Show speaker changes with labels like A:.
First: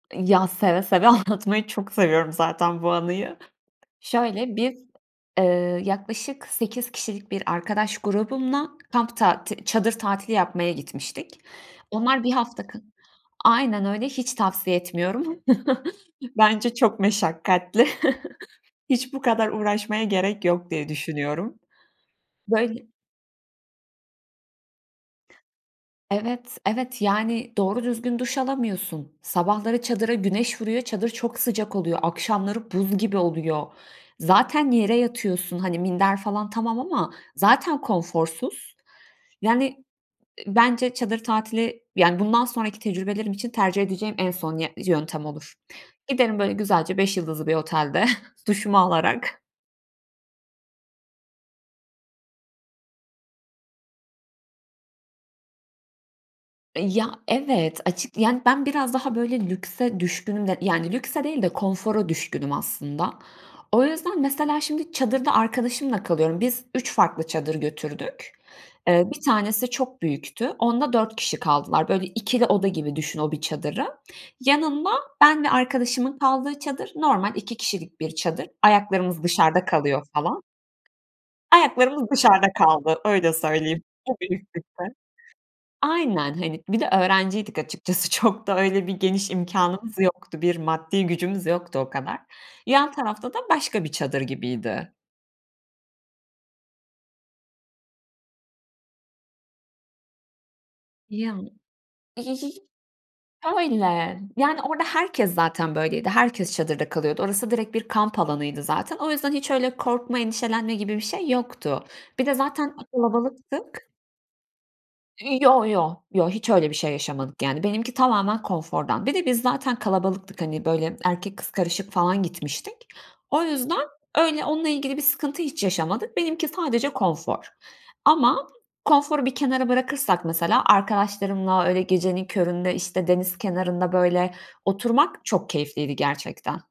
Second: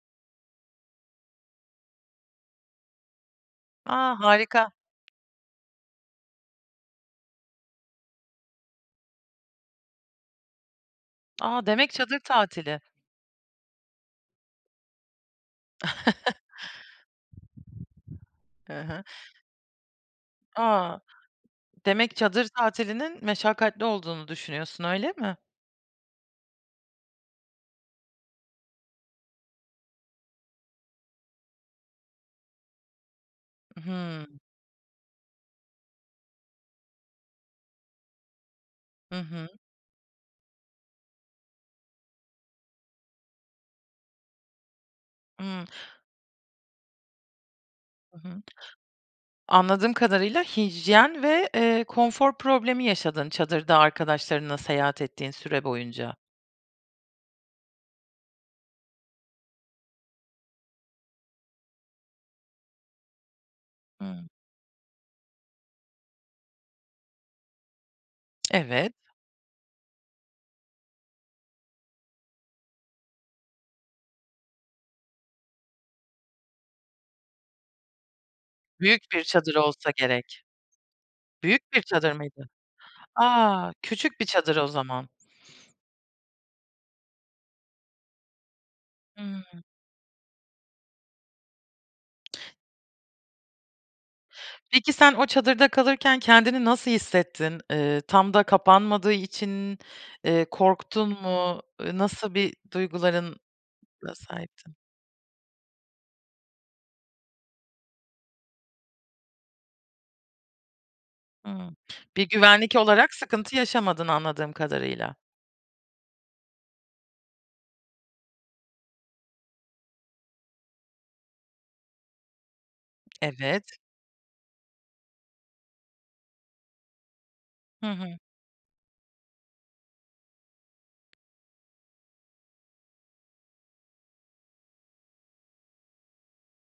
A: I ya, seve seve. Anlatmayı çok seviyorum zaten bu anıyı.
B: A!
A: Şöyle
B: Harika.
A: biz, ııı, yaklaşık 8 kişilik bir arkadaş grubumla kamp tati çadır tatili yapmaya gitmiştik.
B: A! Demek çadır
A: Onlar 1 hafta ka
B: tatili.
A: Aynen öyle, hiç tavsiye etmiyorum. Bence çok meşakkatli.
B: Hı hı.
A: Hiç bu kadar uğraşmaya gerek yok diye
B: A!
A: düşünüyorum.
B: Demek çadır
A: Böyl
B: tatilinin meşakkatli olduğunu düşünüyorsun, öyle mi?
A: Evet, evet yani doğru düzgün duş alamıyorsun. Sabahları çadıra güneş vuruyor. Çadır çok sıcak oluyor. Akşamları buz gibi oluyor.
B: I hı.
A: Zaten yere yatıyorsun. Hani minder falan tamam ama zaten konforsuz.
B: Hı hı.
A: Yani, ııı, bence çadır tatili yani bundan sonraki tecrübelerim için tercih edeceğim en son yö yöntem olur.
B: Hıı.
A: Giderim böyle güzelce 5 yıldızlı bir otelde
B: Hı hı.
A: duşumu alarak
B: Anladığım kadarıyla, hijyen ve, eee, konfor problemi yaşadın çadırda arkadaşlarınla seyahat ettiğin süre boyunca.
A: E, ya, evet. Açık ya, ben biraz daha böyle lükse düşkünüm de yani lükse değil de konfora düşkünüm aslında. O yüzden,
B: Hıı.
A: mesela, şimdi çadırda arkadaşımla kalıyorum. Biz 3 farklı çadır götürdük.
B: Evet.
A: Eee, 1 tanesi çok büyüktü. Onda 4 kişi kaldılar. Böyle 2'li oda gibi düşün o 1 çadırı. Yanında ben ve arkadaşımın kaldığı çadır normal 2 kişilik bir çadır.
B: Büyük bir
A: Ayaklarımız
B: çadır
A: dışarıda
B: olsa
A: kalıyor falan.
B: gerek. Büyük bir
A: Ayaklarımız
B: çadır mıydı?
A: dışarıda kaldı öyle
B: A,
A: söyleyeyim.
B: küçük bir
A: Tabii, üst
B: çadır o
A: üste.
B: zaman.
A: Aynen, hani bir de öğrenciydik açıkçası çok da öyle bir geniş
B: Hıı.
A: imkânımız yoktu. Bir maddi gücümüz yoktu o kadar. Yan tarafta da başka bir çadır
B: Peki
A: gibiydi.
B: sen o çadırda kalırken kendini nasıl hissettin? Iıı, tam da kapanmadığı için, eee, korktun
A: Ya
B: mu? I nasıl bir duyguların la
A: Öyle, yani
B: sahiptin?
A: orada herkes zaten böyleydi. Herkes çadırda kalıyordu orası direkt bir kamp alanıydı zaten. O yüzden hiç öyle korkma endişelenme gibi bir şey
B: Hıı.
A: yoktu. Bir
B: Bir
A: de
B: güvenlik
A: zaten
B: olarak sıkıntı
A: kalabalıktık.
B: yaşamadın anladığım kadarıyla.
A: I yo yo, yo. Hiç öyle bir şey yaşamadık yani benimki tamamen konfordan. Bir de biz zaten kalabalıktık, hani, böyle erkek kız karışık falan gitmiştik. O
B: Evet.
A: yüzden öyle onunla ilgili bir sıkıntı hiç yaşamadık. Benimki sadece konfor
B: Hı hı.
A: ama konforu bir kenara bırakırsak mesela arkadaşlarımla, öyle gecenin köründe, işte, deniz kenarında, böyle, oturmak çok keyifliydi gerçekten.